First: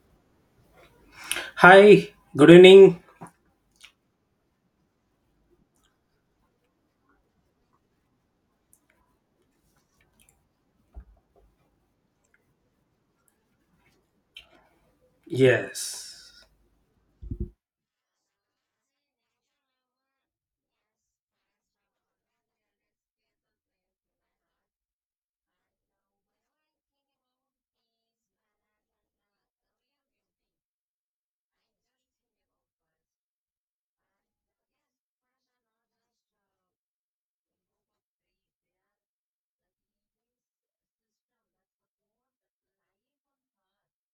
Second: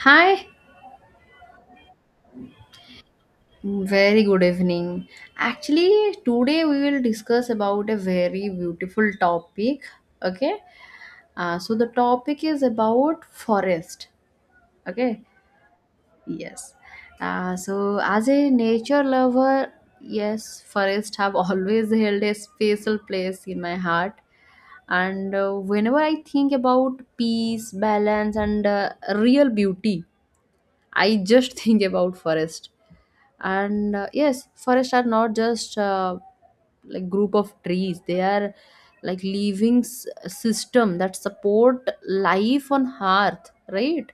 Hi, Hi, good evening. very good evening. Actually, today we will discuss about a very beautiful topic. Okay, so the topic is about forest. Okay, Yes. yes. So as a nature lover, yes, forest have always held a special place in my heart. And whenever I think about peace, balance, and real beauty, I just think about forest and yes, forests are not just like group of trees. They are like living system that support life on earth, right?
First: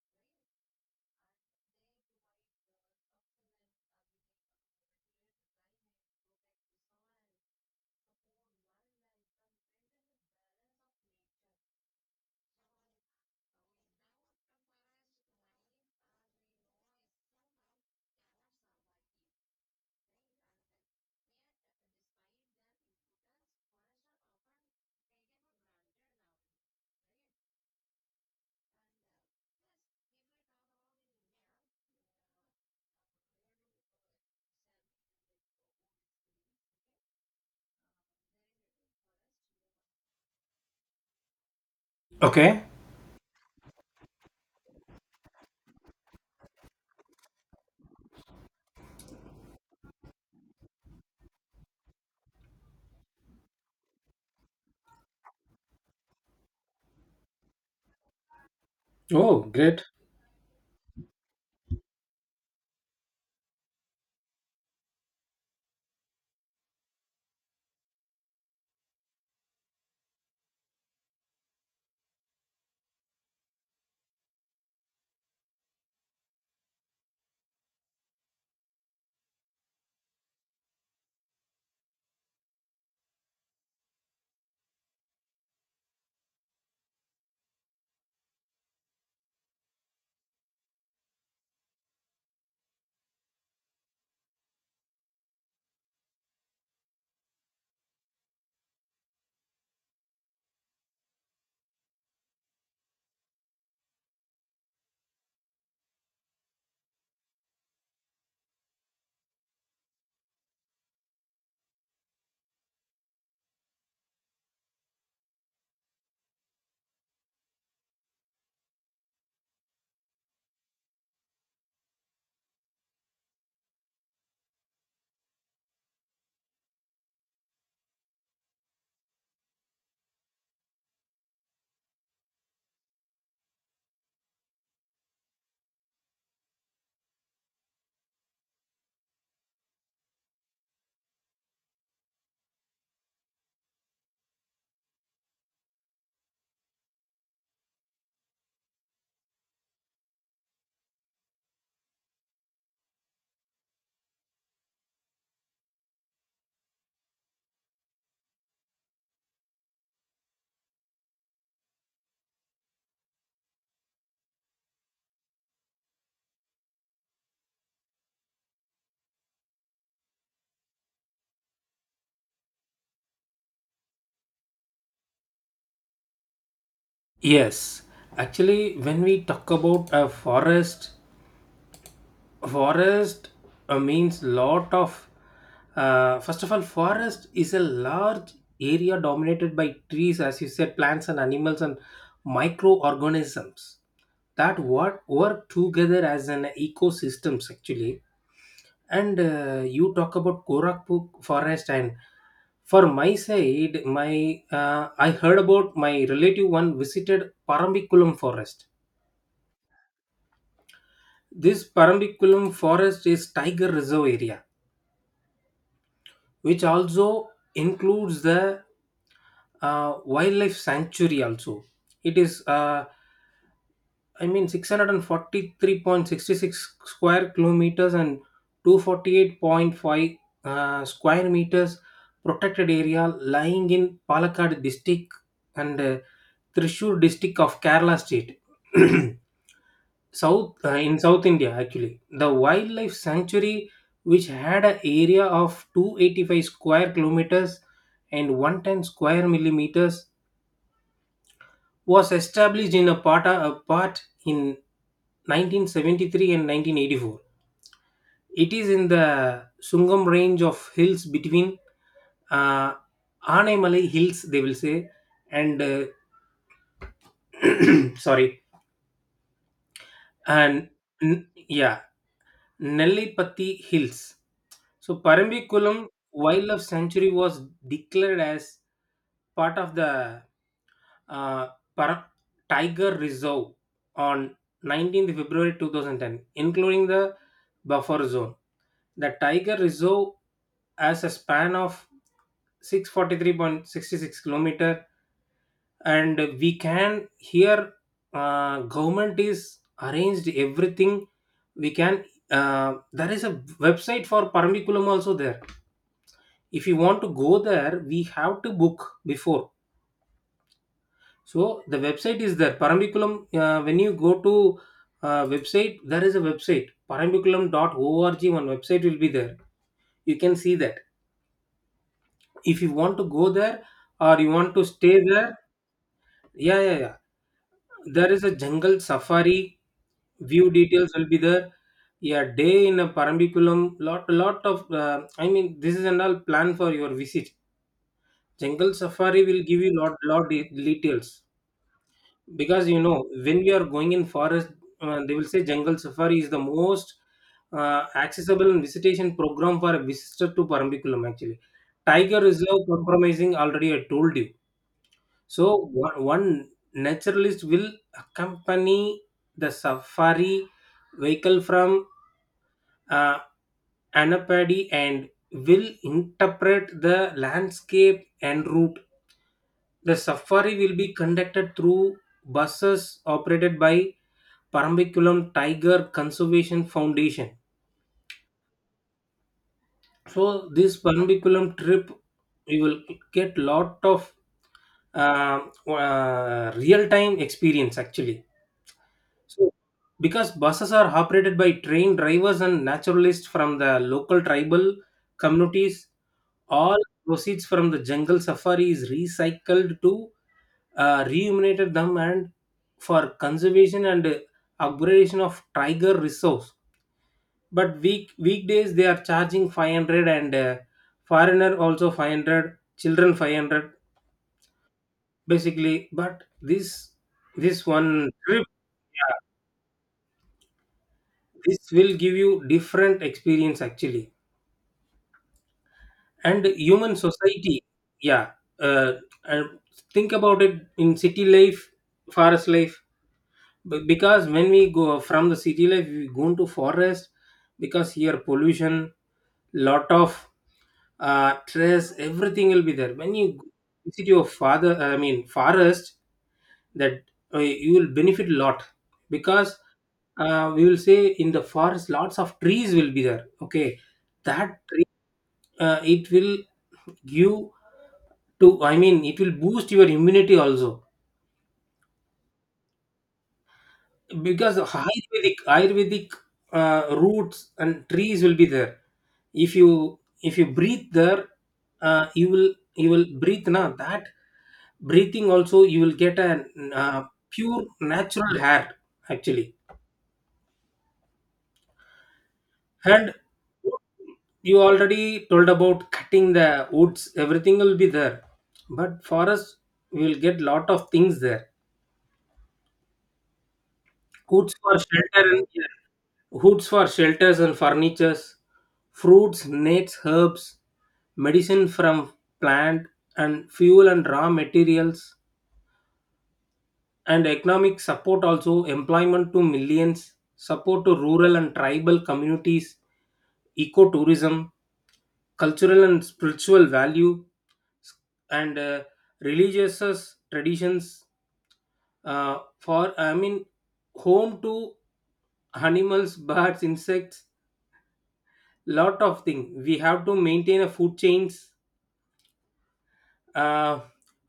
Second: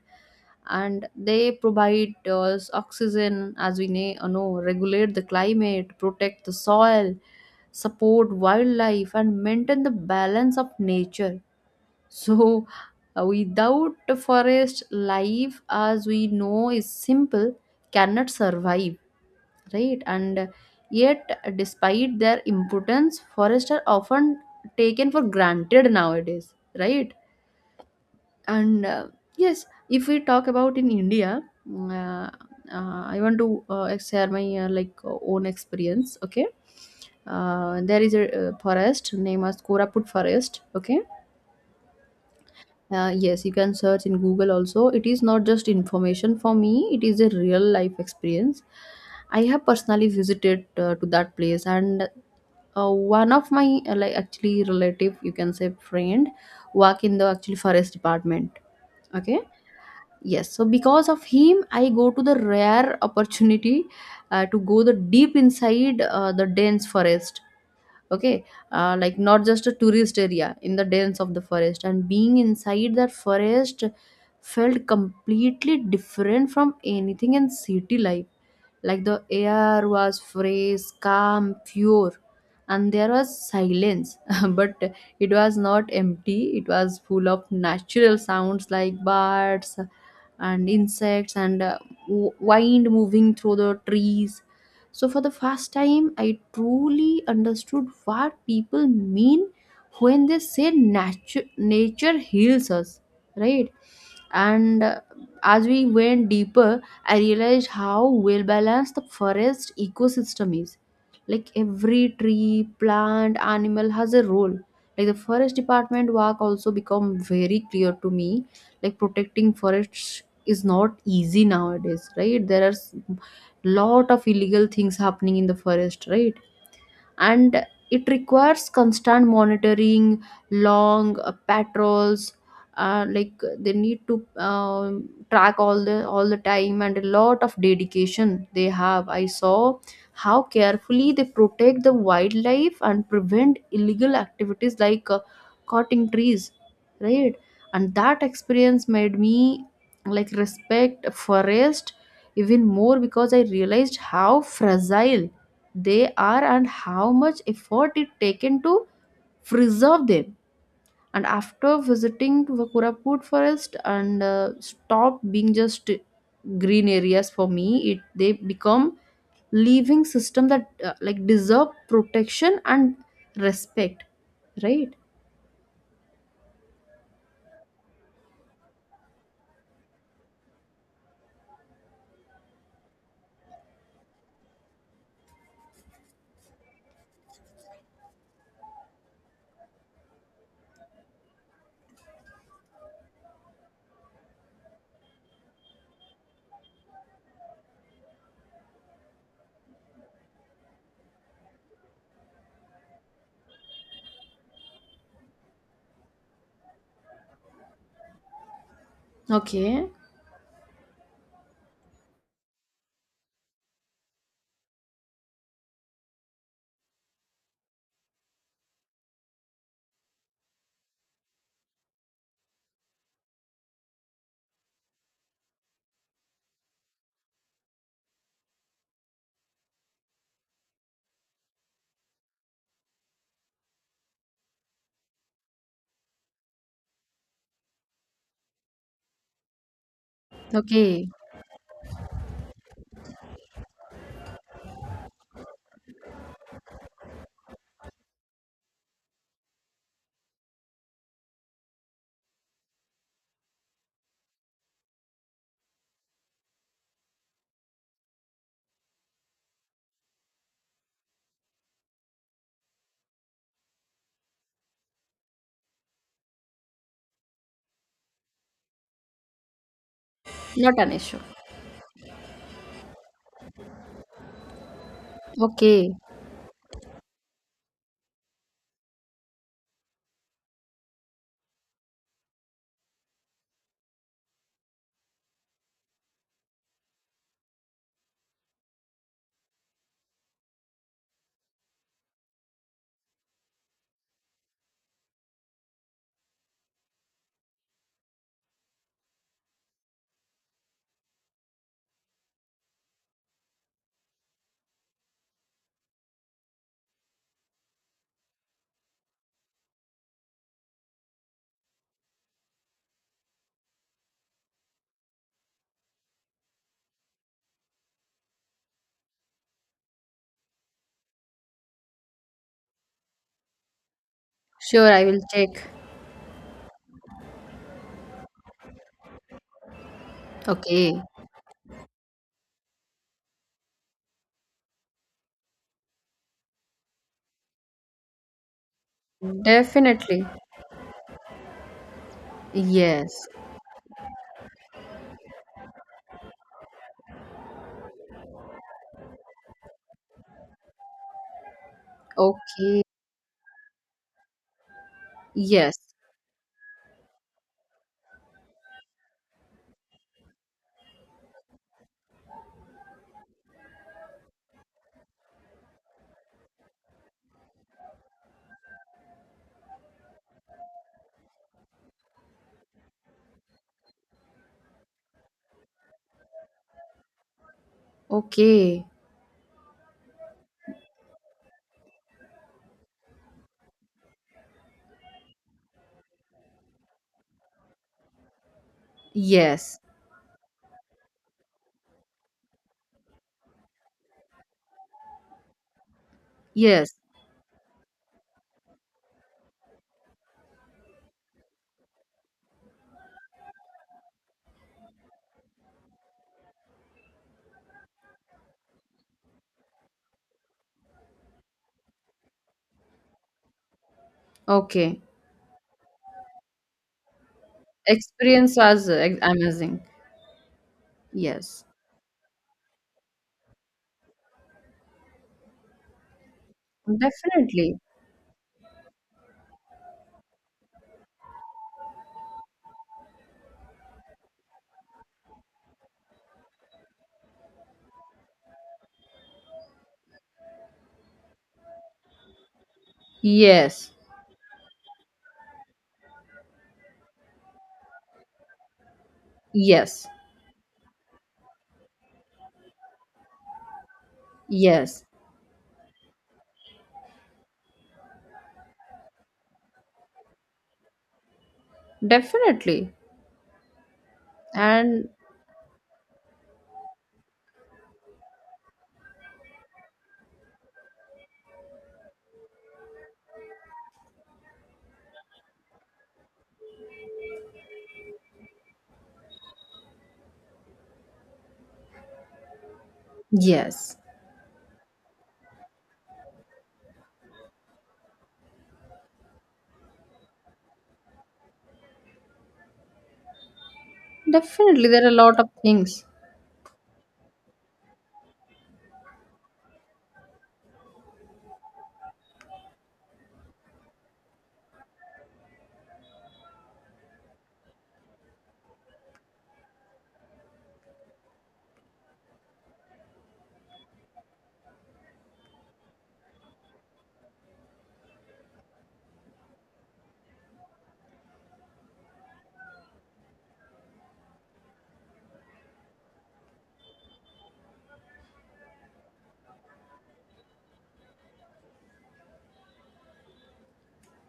And they provide us oxygen, as we know, regulate the climate, protect the soil, support wildlife, and maintain the balance of nature. So without the forest, life as we know is simple, cannot survive, right? And yet, despite their importance, forests are often taken for granted nowadays, right? And yes, if we talk about in India, mm, uh, I want to share my own experience. Okay, there is a forest named as Koraput forest. Okay, Okay. Yes, you can search in Google also. It is not just information for me, it is a real life experience. I have personally visited to that place. And one of my actually relative, you can say friend, work in the actually forest department. Okay, Oh, great. yes, so because of him, I go to the rare opportunity to go the deep inside the dense forest. Okay, like not just a tourist area, in the dense of the forest. And being inside that forest felt completely different from anything in city life. Like the air was fresh, calm, pure, and there was silence. But it was not empty, it was full of natural sounds like birds and insects and wind moving through the trees. So, for the first time, I truly understood what people mean when they say nature, nature heals us, right? And as we went deeper, I realized how well balanced the forest ecosystem is. Like every tree, plant, animal has a role. Like the forest department work also become very clear to me. Like protecting forests is not easy nowadays, right? There are lot of illegal things happening in the forest, right? And it requires constant monitoring, long patrols, uh, like they need to track all the time, and a lot of dedication they have. I saw how carefully they protect the wildlife and prevent illegal activities like cutting trees, right? And that experience made me like respect forest even more, because I realized how fragile they are and how much effort it taken to preserve them. And after visiting the Kuraput forest, and stopped being just green areas for me, it they become living system that like deserve protection and respect, right? Yes. Actually, when we talk about a forest, forest means lot of. First of all, forest is a large area dominated by trees, as you said, plants and animals and microorganisms that work together as an ecosystems actually. And you talk about Gorakhpur forest, and for my side, my I heard about my relative one visited Parambikulam forest. Okay. This Parambikulam forest is tiger reserve area, which also includes the wildlife sanctuary. Also, it is. I mean, 643.66 square kilometers and 248.5 square meters protected area lying in Palakkad district and Thrissur district of Kerala state, south in Okay, South India. Actually, the wildlife sanctuary, which had an area of 285 square kilometers and 110 square millimeters, was established in a part in 1973 and 1984. It is in the Sungam range of hills between uh, Anaimalai hills, they will say, and sorry, and not an issue. n- yeah, Nellipatti hills. So Parambikulam Okay. Wildlife Sanctuary was declared as part of the uh, Par- Tiger Reserve on 19th February 2010, including the buffer zone. The Tiger Reserve has a span of 643.66 kilometer, and we can here, government is arranged everything. We can, there is a website for Paramikulam also there. If you want to go there, we have to book before, so the website is there. Parambiculam. When you go to website, there is a website. Parambiculam.org. One website will be there. You can see that. If you want to go there or you want to Sure, stay I will there, check. yeah, yeah, yeah. There is a jungle safari. View details Okay. will be there. Yeah, day in a Parambiculam. Lot of. I mean, this is an all plan for your visit. Jungle safari will give you lot, Definitely. lot de- details. Because you know Yes. when we are going in forest, they will say jungle safari is the most accessible and visitation program for a visitor to Parambikulam, actually, Tiger Reserve, Okay. compromising, already I told you. So Yes. one naturalist will accompany the safari vehicle from uh, Anapadi and will interpret the landscape and route. The safari will be conducted through buses operated by Parambiculam Tiger Conservation Foundation. Okay. So this Parambiculam trip, you will get lot of uh, real-time experience actually. So Yes, because buses are operated by trained drivers and naturalists from the local tribal communities. All yes. proceeds from the jungle safari is recycled to remunerated them and for conservation and upgradation of tiger reserves. But weekdays they are charging 500 and foreigner also 500, children 500 Okay. basically. But this one trip, Experience was yeah, amazing. this Yes, will give you different experience actually. And human society, definitely. yeah, uh, and think about it, in city life, forest life, because when we go from the city life we go into forest, because here pollution, lot of stress, everything will be there when you Yes, visit your father, I mean forest, that you will benefit a lot because yes, we will say in the forest lots of trees will be there, okay, that yes, it will give to, I mean it will boost your immunity also, definitely. because And ayurvedic roots and trees will be there. If you if you breathe there, you will, you will breathe now, that breathing also you will get a uh, pure natural air actually. And yes, you already told about cutting the woods, everything will be there, but for us we will get lot of things there. Goods for definitely, there are a shelter lot and of things. hoods for shelters and furnitures, fruits, nuts, herbs, medicine from plant and fuel and raw materials, and economic support also, employment to millions, support to rural and tribal communities, ecotourism, cultural and spiritual value, and religious traditions. For, I mean, home to animals, birds, insects, lot of thing we have to maintain a food chains, uh,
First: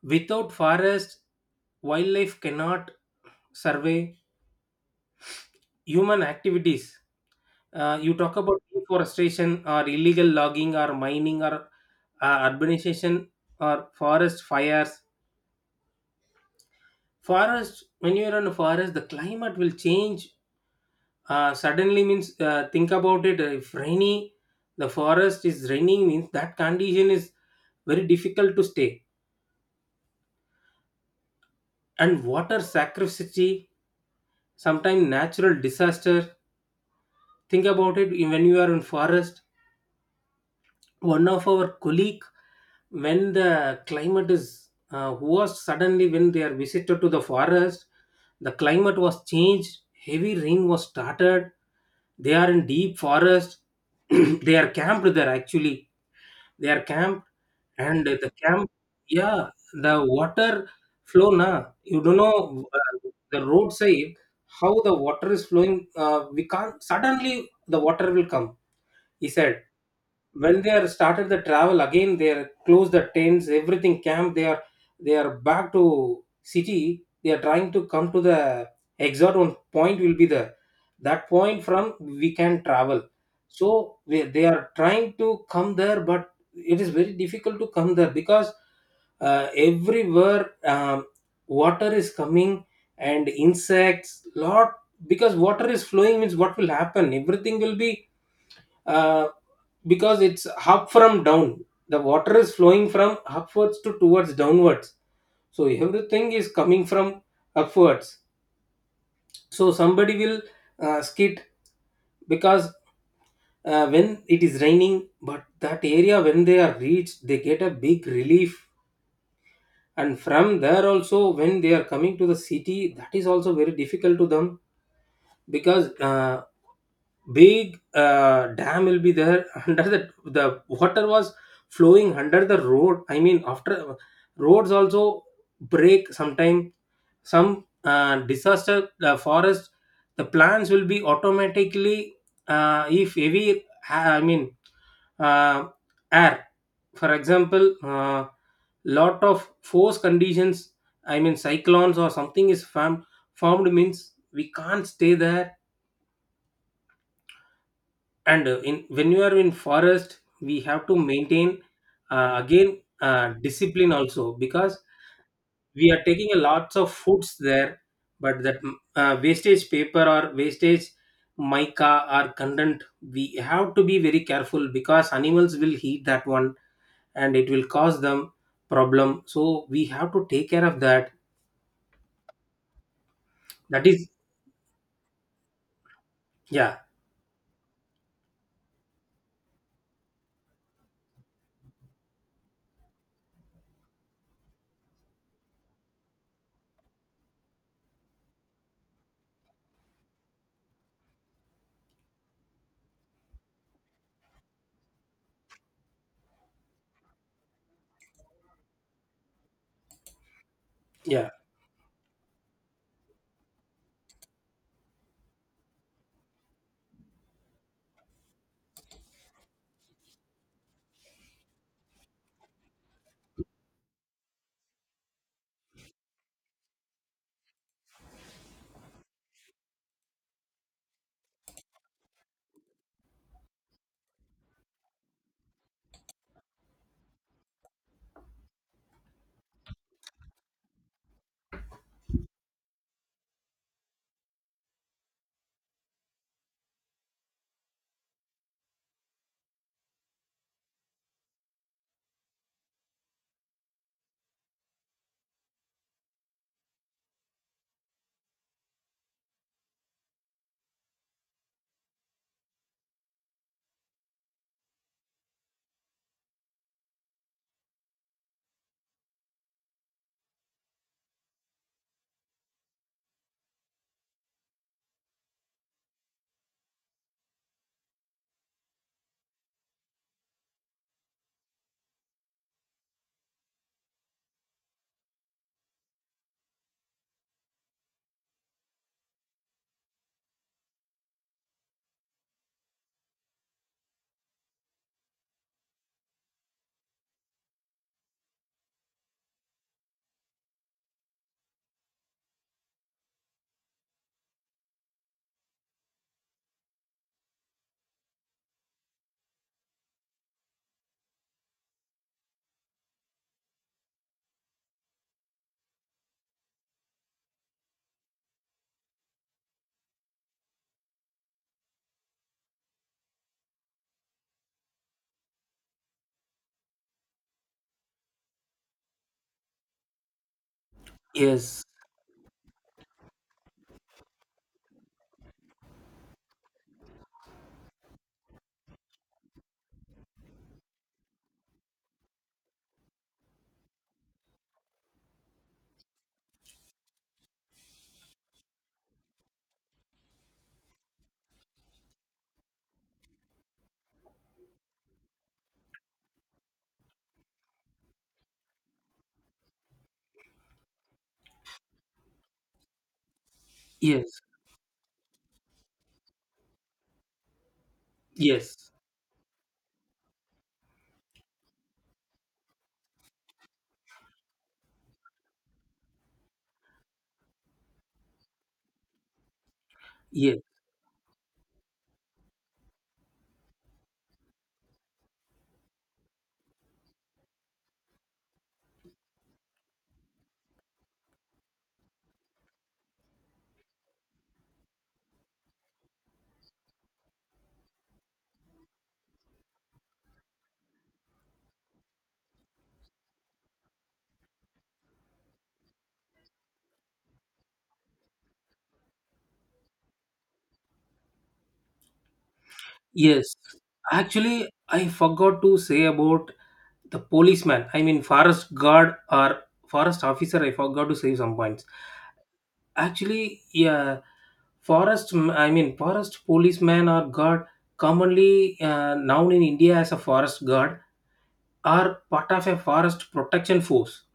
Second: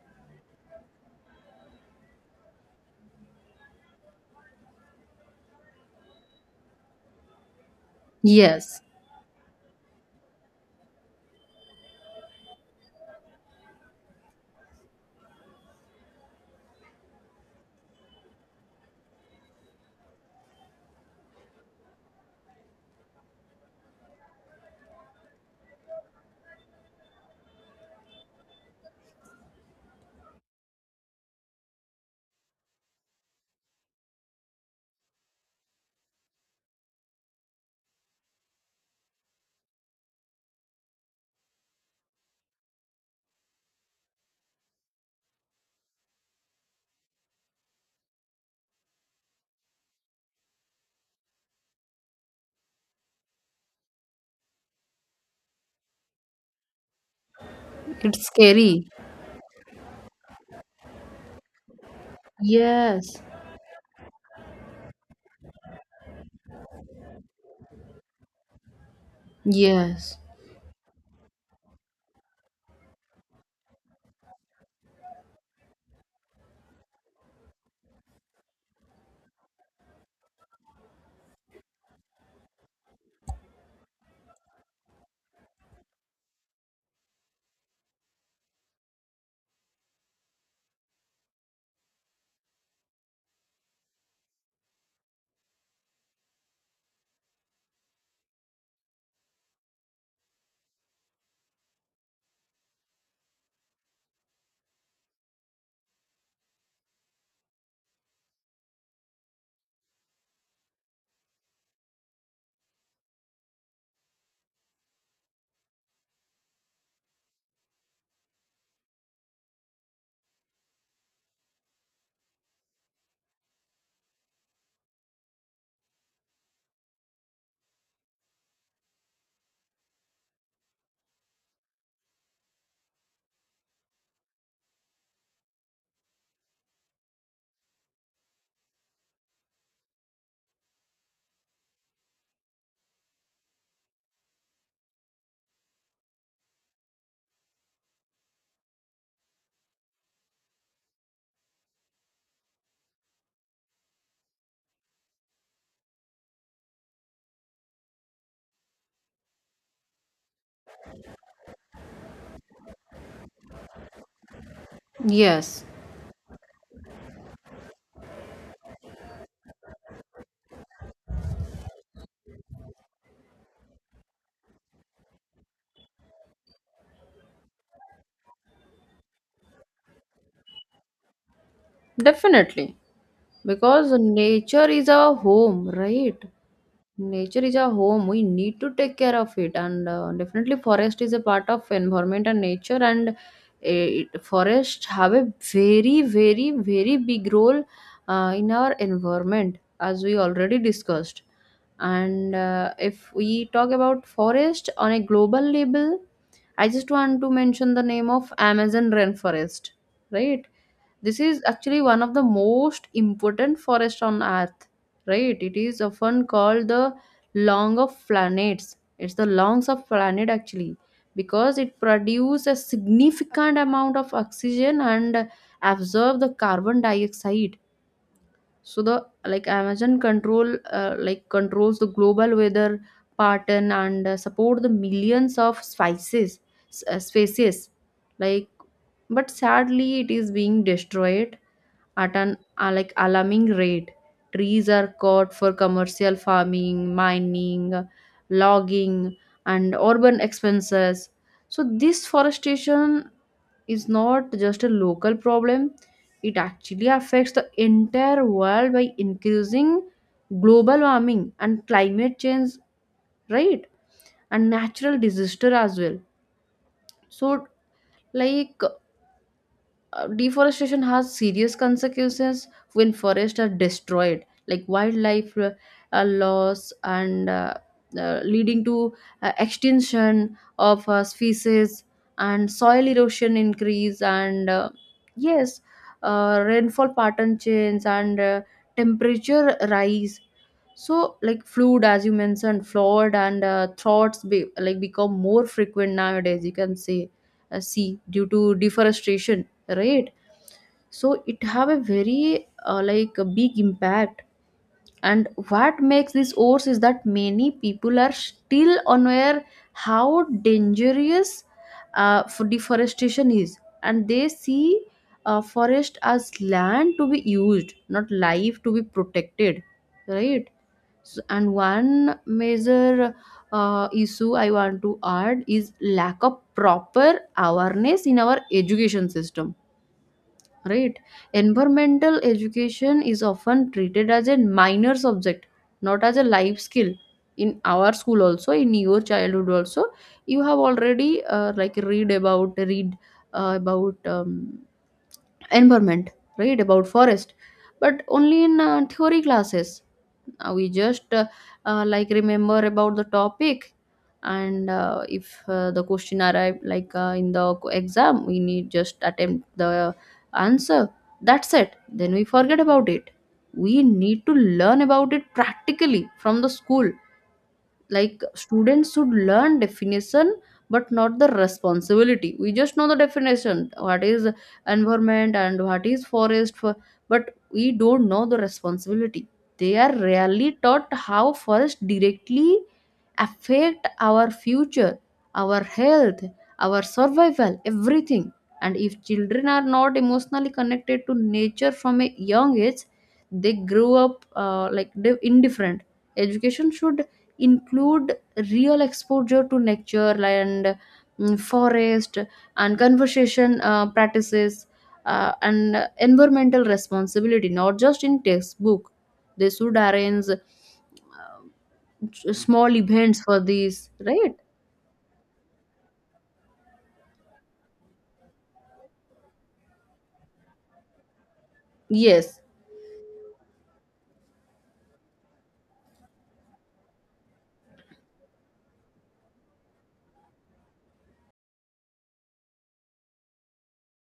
without forest wildlife cannot survey. Human activities, you talk about Yes, deforestation or illegal logging or mining or urbanization or forest fires. Forest, when you're in a forest the climate will change suddenly, means think about it, if rainy, the forest is raining means that condition is very difficult to stay. And water scarcity, sometimes natural disaster. Think about it, when you are in forest, one of our colleague, when the climate is, who was suddenly, when they are visited to the forest, the climate was changed, heavy rain was started, they are in deep forest, they are camped there actually, they are camped. And it's the camp, scary. yeah, the water flow na, you don't know, Yes, the roadside, how the water is flowing, we can't, suddenly the water will come, he said. yes, When they are started the travel again, they are close the tents, everything camp, they are back to city, they are trying to come to the exact one point will be the, that point from we can travel. So they are trying to come there, but it is very difficult to come there because everywhere water is coming, and insects lot, because water is flowing means what will happen, everything will be uh, because it's up from down, the water is flowing from upwards to towards downwards, so everything is coming from upwards. So somebody will skid because when it is raining. But that area when they are reached they get a big relief, and from there also when they are coming to the city that is also very difficult to them, because big dam will be there. under, the water was flowing under the road, I mean after roads also break sometime. Some disaster, the forest, the plants will be automatically if heavy I mean uh, air, for example, lot of force conditions, I mean cyclones or something is formed, means we can't stay there. And in, when you are in forest we have to maintain again discipline also, because yes, we are taking a lots of foods there, but that wastage paper or wastage mica or content, we have to be very careful because animals will eat that one, and it will cause them problem, so we have to take care of that. definitely. That Because is, nature is our home, right? yeah, Nature is our home. We need to take care of it, and definitely forest is a part of environment and nature. And forest have a very, very, very big role in our environment, as we already discussed. And if we talk about forest on a global level, I just want to mention the name of Amazon rainforest, right? This yeah. is actually one of the most important forests on earth, right? It is often called the lung of planets. It's the lungs of planet actually, because it produces a significant amount of oxygen and absorb the carbon dioxide. So the like Amazon control, controls the global weather pattern, and support the millions of species, species, like, but sadly it is being destroyed at an like alarming rate. Trees are cut for commercial farming, mining, logging, and urban expenses. So this forestation is not just a local problem; it actually affects the entire world by increasing global warming and climate change, right? And natural disaster as well. So like deforestation has serious consequences. When forests are destroyed, like wildlife loss, and leading to extinction of species, and soil erosion increase, and yes, rainfall pattern change, and temperature rise. So like flood, as you mentioned, flood and thoughts be, like become more frequent nowadays, you can say see due to deforestation, right? So it have a very like a big impact. And what makes this worse is that many people are still unaware how dangerous for deforestation is. And they see forest as land to be used, not life to be protected, right? So, and one major issue I want to add is lack of proper awareness in our education system, right? Yes, Environmental education is often treated as a minor subject, not as a life skill. In our school also, in your childhood also, you have already read about environment, right? About forest, but only in theory classes. We just remember about the topic. And if the question arrive, like in the exam, we need just attempt the answer. That's it, then we forget about it. We yes, need to learn about it practically from the school. Like yes, students should learn definition but not the responsibility. We just know the definition, what is environment and what is forest for, but we don't know the responsibility. They are yes, rarely taught how forest directly affect our future, our health, our survival, everything. And if children are not emotionally connected to nature from a young age, they grow up like they indifferent. Education should include real exposure to nature and forest, and conversation practices, and environmental responsibility, not just in textbook. They should arrange small events yes, for these, right? actually I forgot to say about the policeman, I mean forest guard or forest officer, I forgot to save some points. Yes. Actually, yeah, I mean forest policeman or guard, commonly known in India as a forest guard, are part of a forest protection force.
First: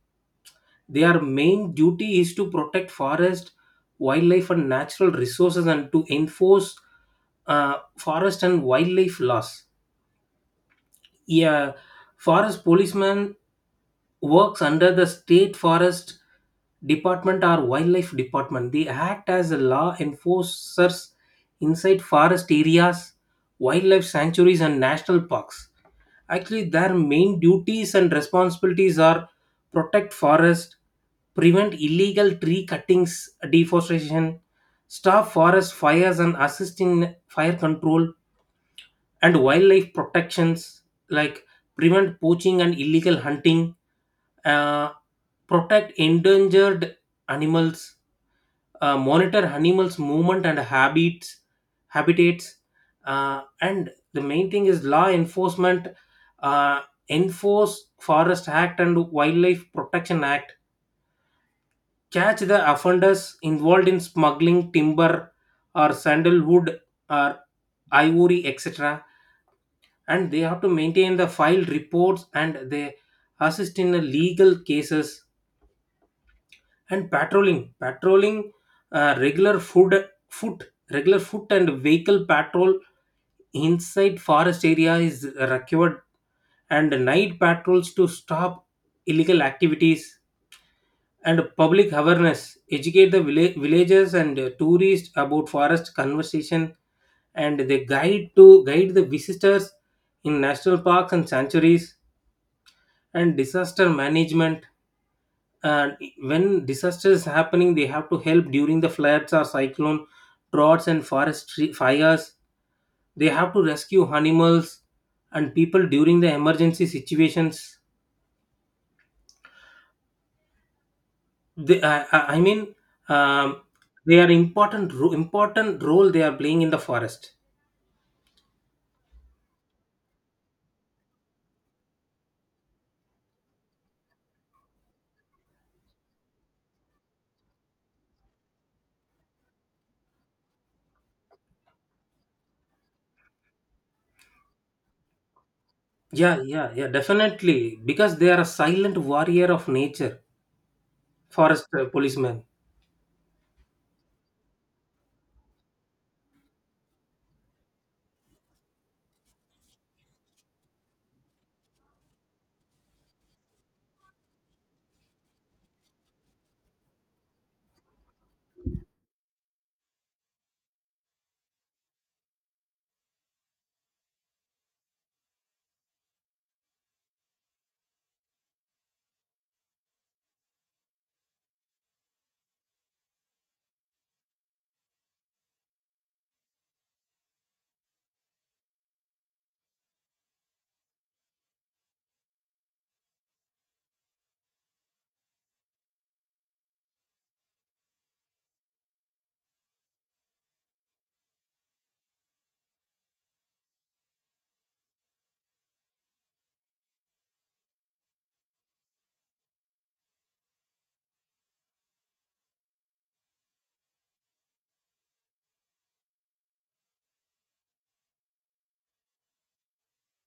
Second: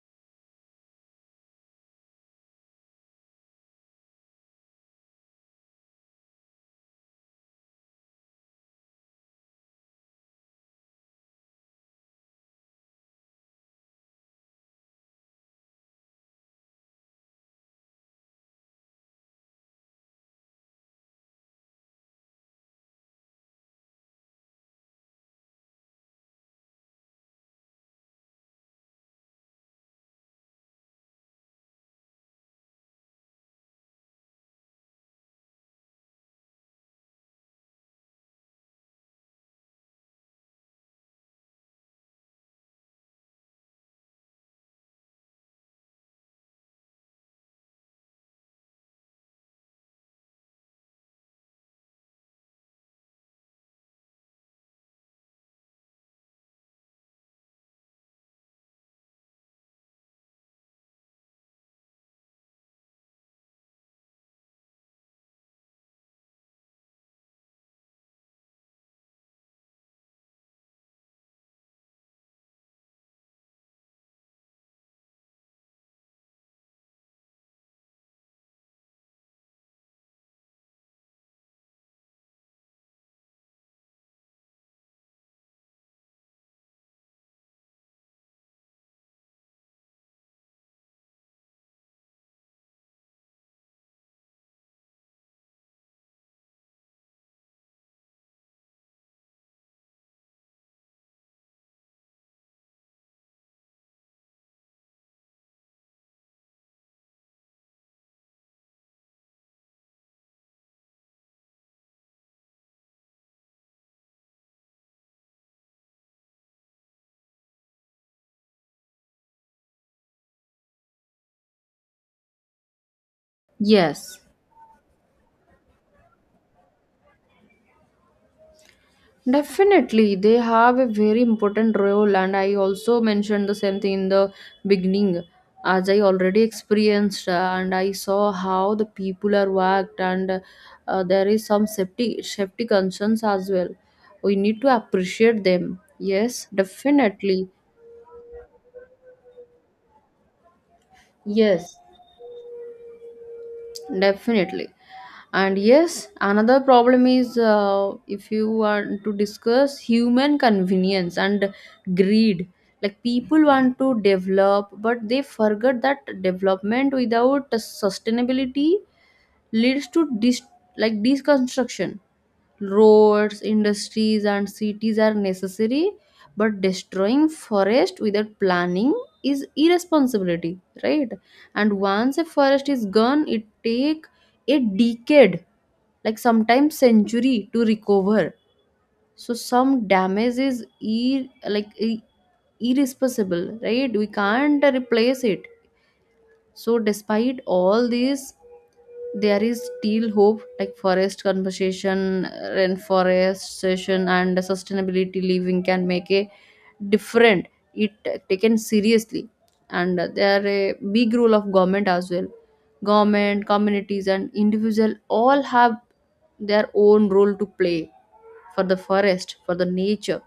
Their main duty is to protect forest, wildlife, and natural resources, and to enforce forest and wildlife laws. Yeah, forest policemen works under the state forest department or wildlife department, they act as a law enforcers inside forest areas, wildlife sanctuaries and national parks. Actually their main duties and responsibilities are: protect forest, prevent illegal tree cuttings, deforestation, stop forest fires and assist in fire control, and wildlife protections, like prevent poaching and illegal hunting, uh, protect endangered animals, monitor animals' movement and habitats, and the main thing is law enforcement, uh, enforce Forest Act and Wildlife Protection Act, catch the offenders involved in smuggling timber or sandalwood or ivory, etc. And they have to maintain the file reports and they assist in the legal cases, and patrolling, regular food foot regular foot and vehicle patrol inside forest area is required, and night patrols to stop illegal activities, and public awareness, educate the villagers and tourists about forest conservation, and they guide the visitors in national parks and sanctuaries, and disaster management, and when disaster is happening they have to help during the floods or cyclone, droughts and fires. They have to rescue animals and people during the emergency situations. They, I mean um, Yes. they are important role they are playing in the forest. Definitely, they have a very important role, and I also mentioned the same thing in the beginning, as I already experienced, and I saw how the people are worked. And there is some safety concerns as well. We need to appreciate them. Yeah, Yes, yeah, yeah, definitely. definitely, because they are a silent warrior of nature, forest Yes, policemen. definitely. And yes, another problem is, if you want to discuss, human convenience and greed. Like people want to develop, but they forget that development without sustainability leads to like deconstruction. Roads, industries, and cities are necessary, but destroying forest without planning is irresponsibility, right? And once a forest is gone, it take a decade, like sometimes century to recover. So some damage is ir- like i- irreversible, right? We can't replace it. So despite all these, there is still hope. Like forest conservation, reforestation, and sustainability living can make a different, it taken seriously. And there are a big role of government as well. Government, communities, and individual all have their own role to play for the forest, for the nature,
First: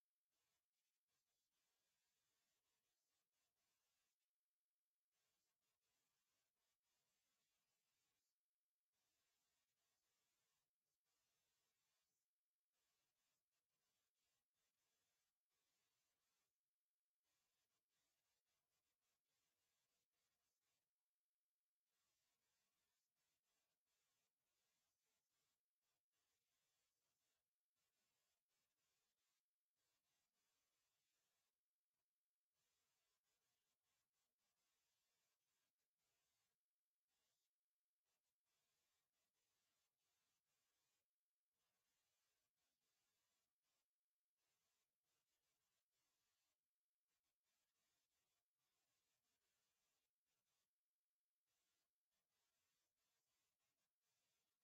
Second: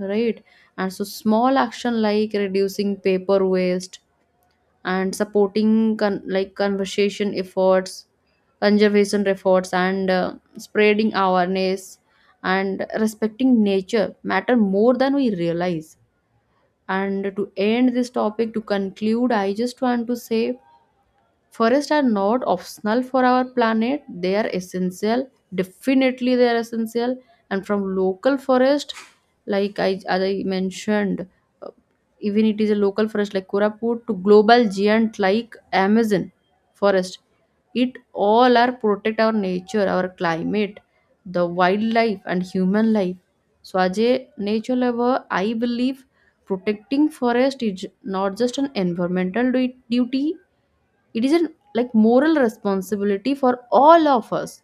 right? And so small action like reducing paper waste and supporting conversation efforts, conservation efforts, and spreading awareness, and respecting nature matter more than we realize. And to end this topic, to conclude, I just want to say, forests are not optional for our planet, they are essential. Definitely, they are essential. And from local forest, like I, as I mentioned, uh, even it is a local forest like Koraput to global giant like Amazon forest, it all are protect our nature, our climate, the wildlife, and human life. So, as a nature lover, I believe protecting forest is not just an environmental duty, it is a like moral responsibility for all of us.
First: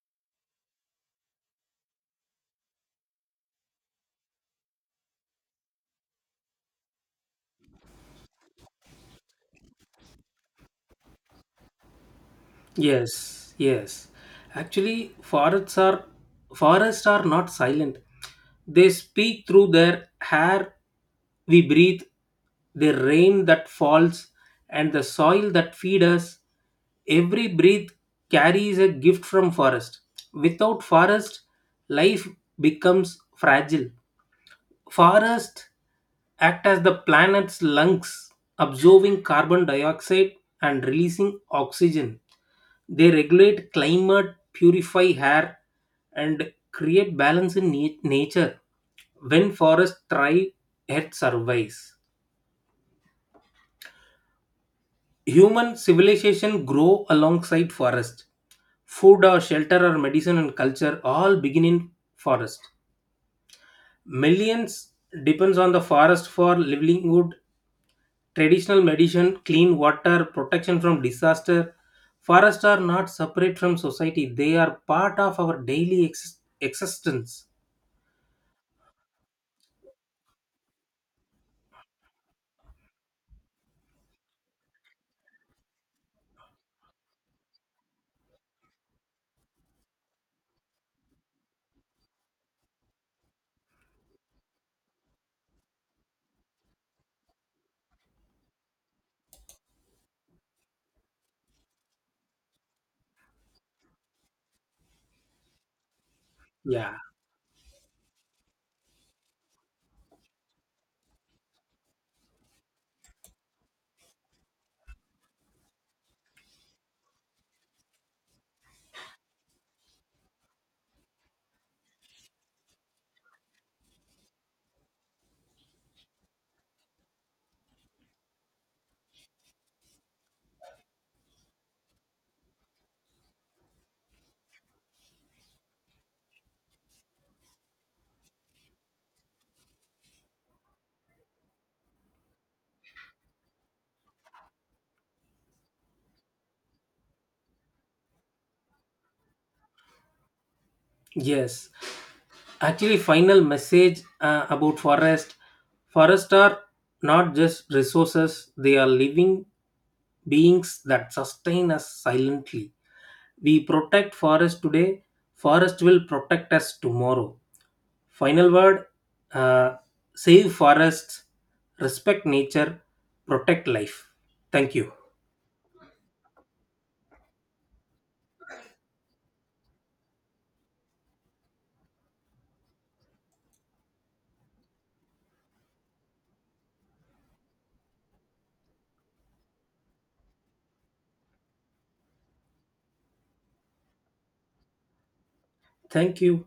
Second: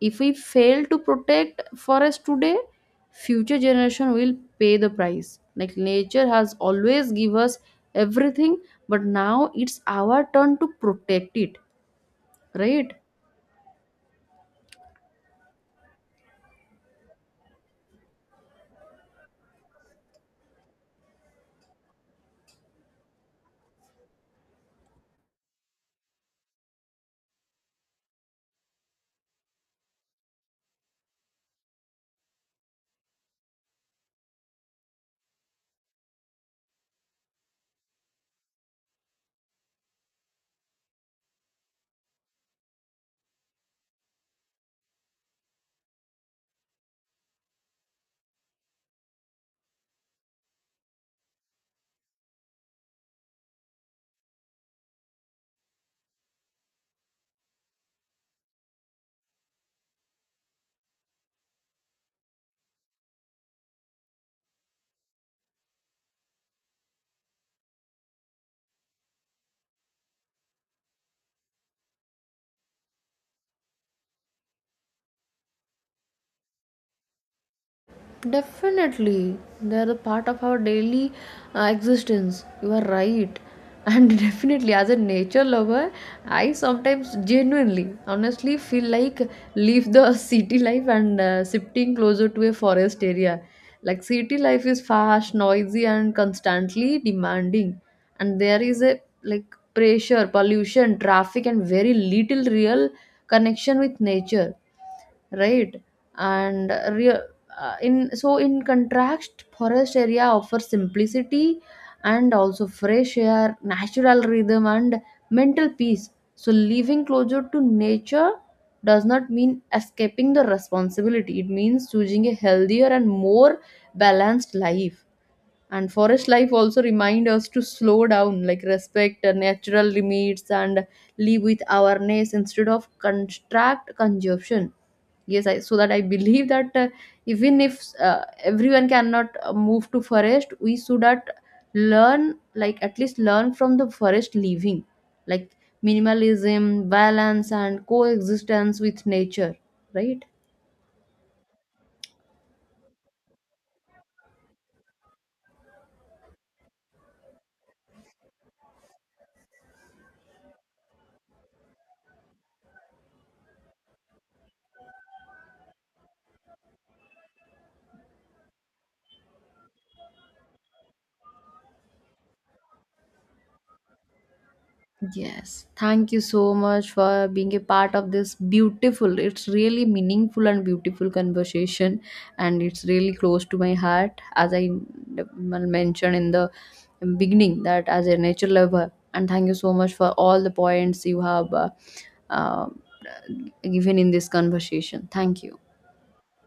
If we fail to protect forest today, future generation will pay the price. Like nature has always give us everything, but now it's our turn to protect it, right? Yes, yes. Actually, forests are not silent. They speak through their hair we breathe, the rain that falls, and the soil that feed us. Every breath carries a gift from forest. Without forest, life becomes fragile. Forests act as the planet's lungs, absorbing carbon dioxide and releasing oxygen. They regulate climate, purify air, and create balance in nature. When forests thrive, Earth survives. Human civilization grow alongside forest. Food or shelter or medicine and culture all begin in forest. Millions depends on the forest for livelihood, traditional medicine, clean water, protection from disaster. Forests are not separate from society, they are part of our daily existence. Definitely, they are a part of our daily existence. You are right. And definitely, as a nature lover, I sometimes genuinely, honestly feel like leave the city life and shifting closer to a forest area. Like city life is fast, noisy, and constantly demanding, and there is a like pressure, pollution, traffic, and very little real connection with nature, right? And Yeah, real in contrast, forest area offers simplicity, and also fresh air, natural rhythm, and mental peace. So living closer to nature does not mean escaping the responsibility, it means choosing a healthier and more balanced life. And forest life also remind us to slow down, like respect the natural limits and live with awareness instead of construct consumption. Yes, I so that I believe that, even if everyone cannot move to forest, we should at learn, like at least learn from the forest living, like minimalism, balance, and coexistence with nature, right? yes. Actually, final message about forest. Forests are not just resources, they are living beings that sustain us silently. We protect forest today, forest will protect us tomorrow. Final word, uh, save forests, respect nature, protect life. Thank you. Yes, thank you so much for being a part of this beautiful, it's really meaningful and beautiful conversation, and it's really close to my heart. As I mentioned in the beginning, that as a nature lover, and thank you so much for all the points you have uh, given in this conversation. Thank you. Thank you.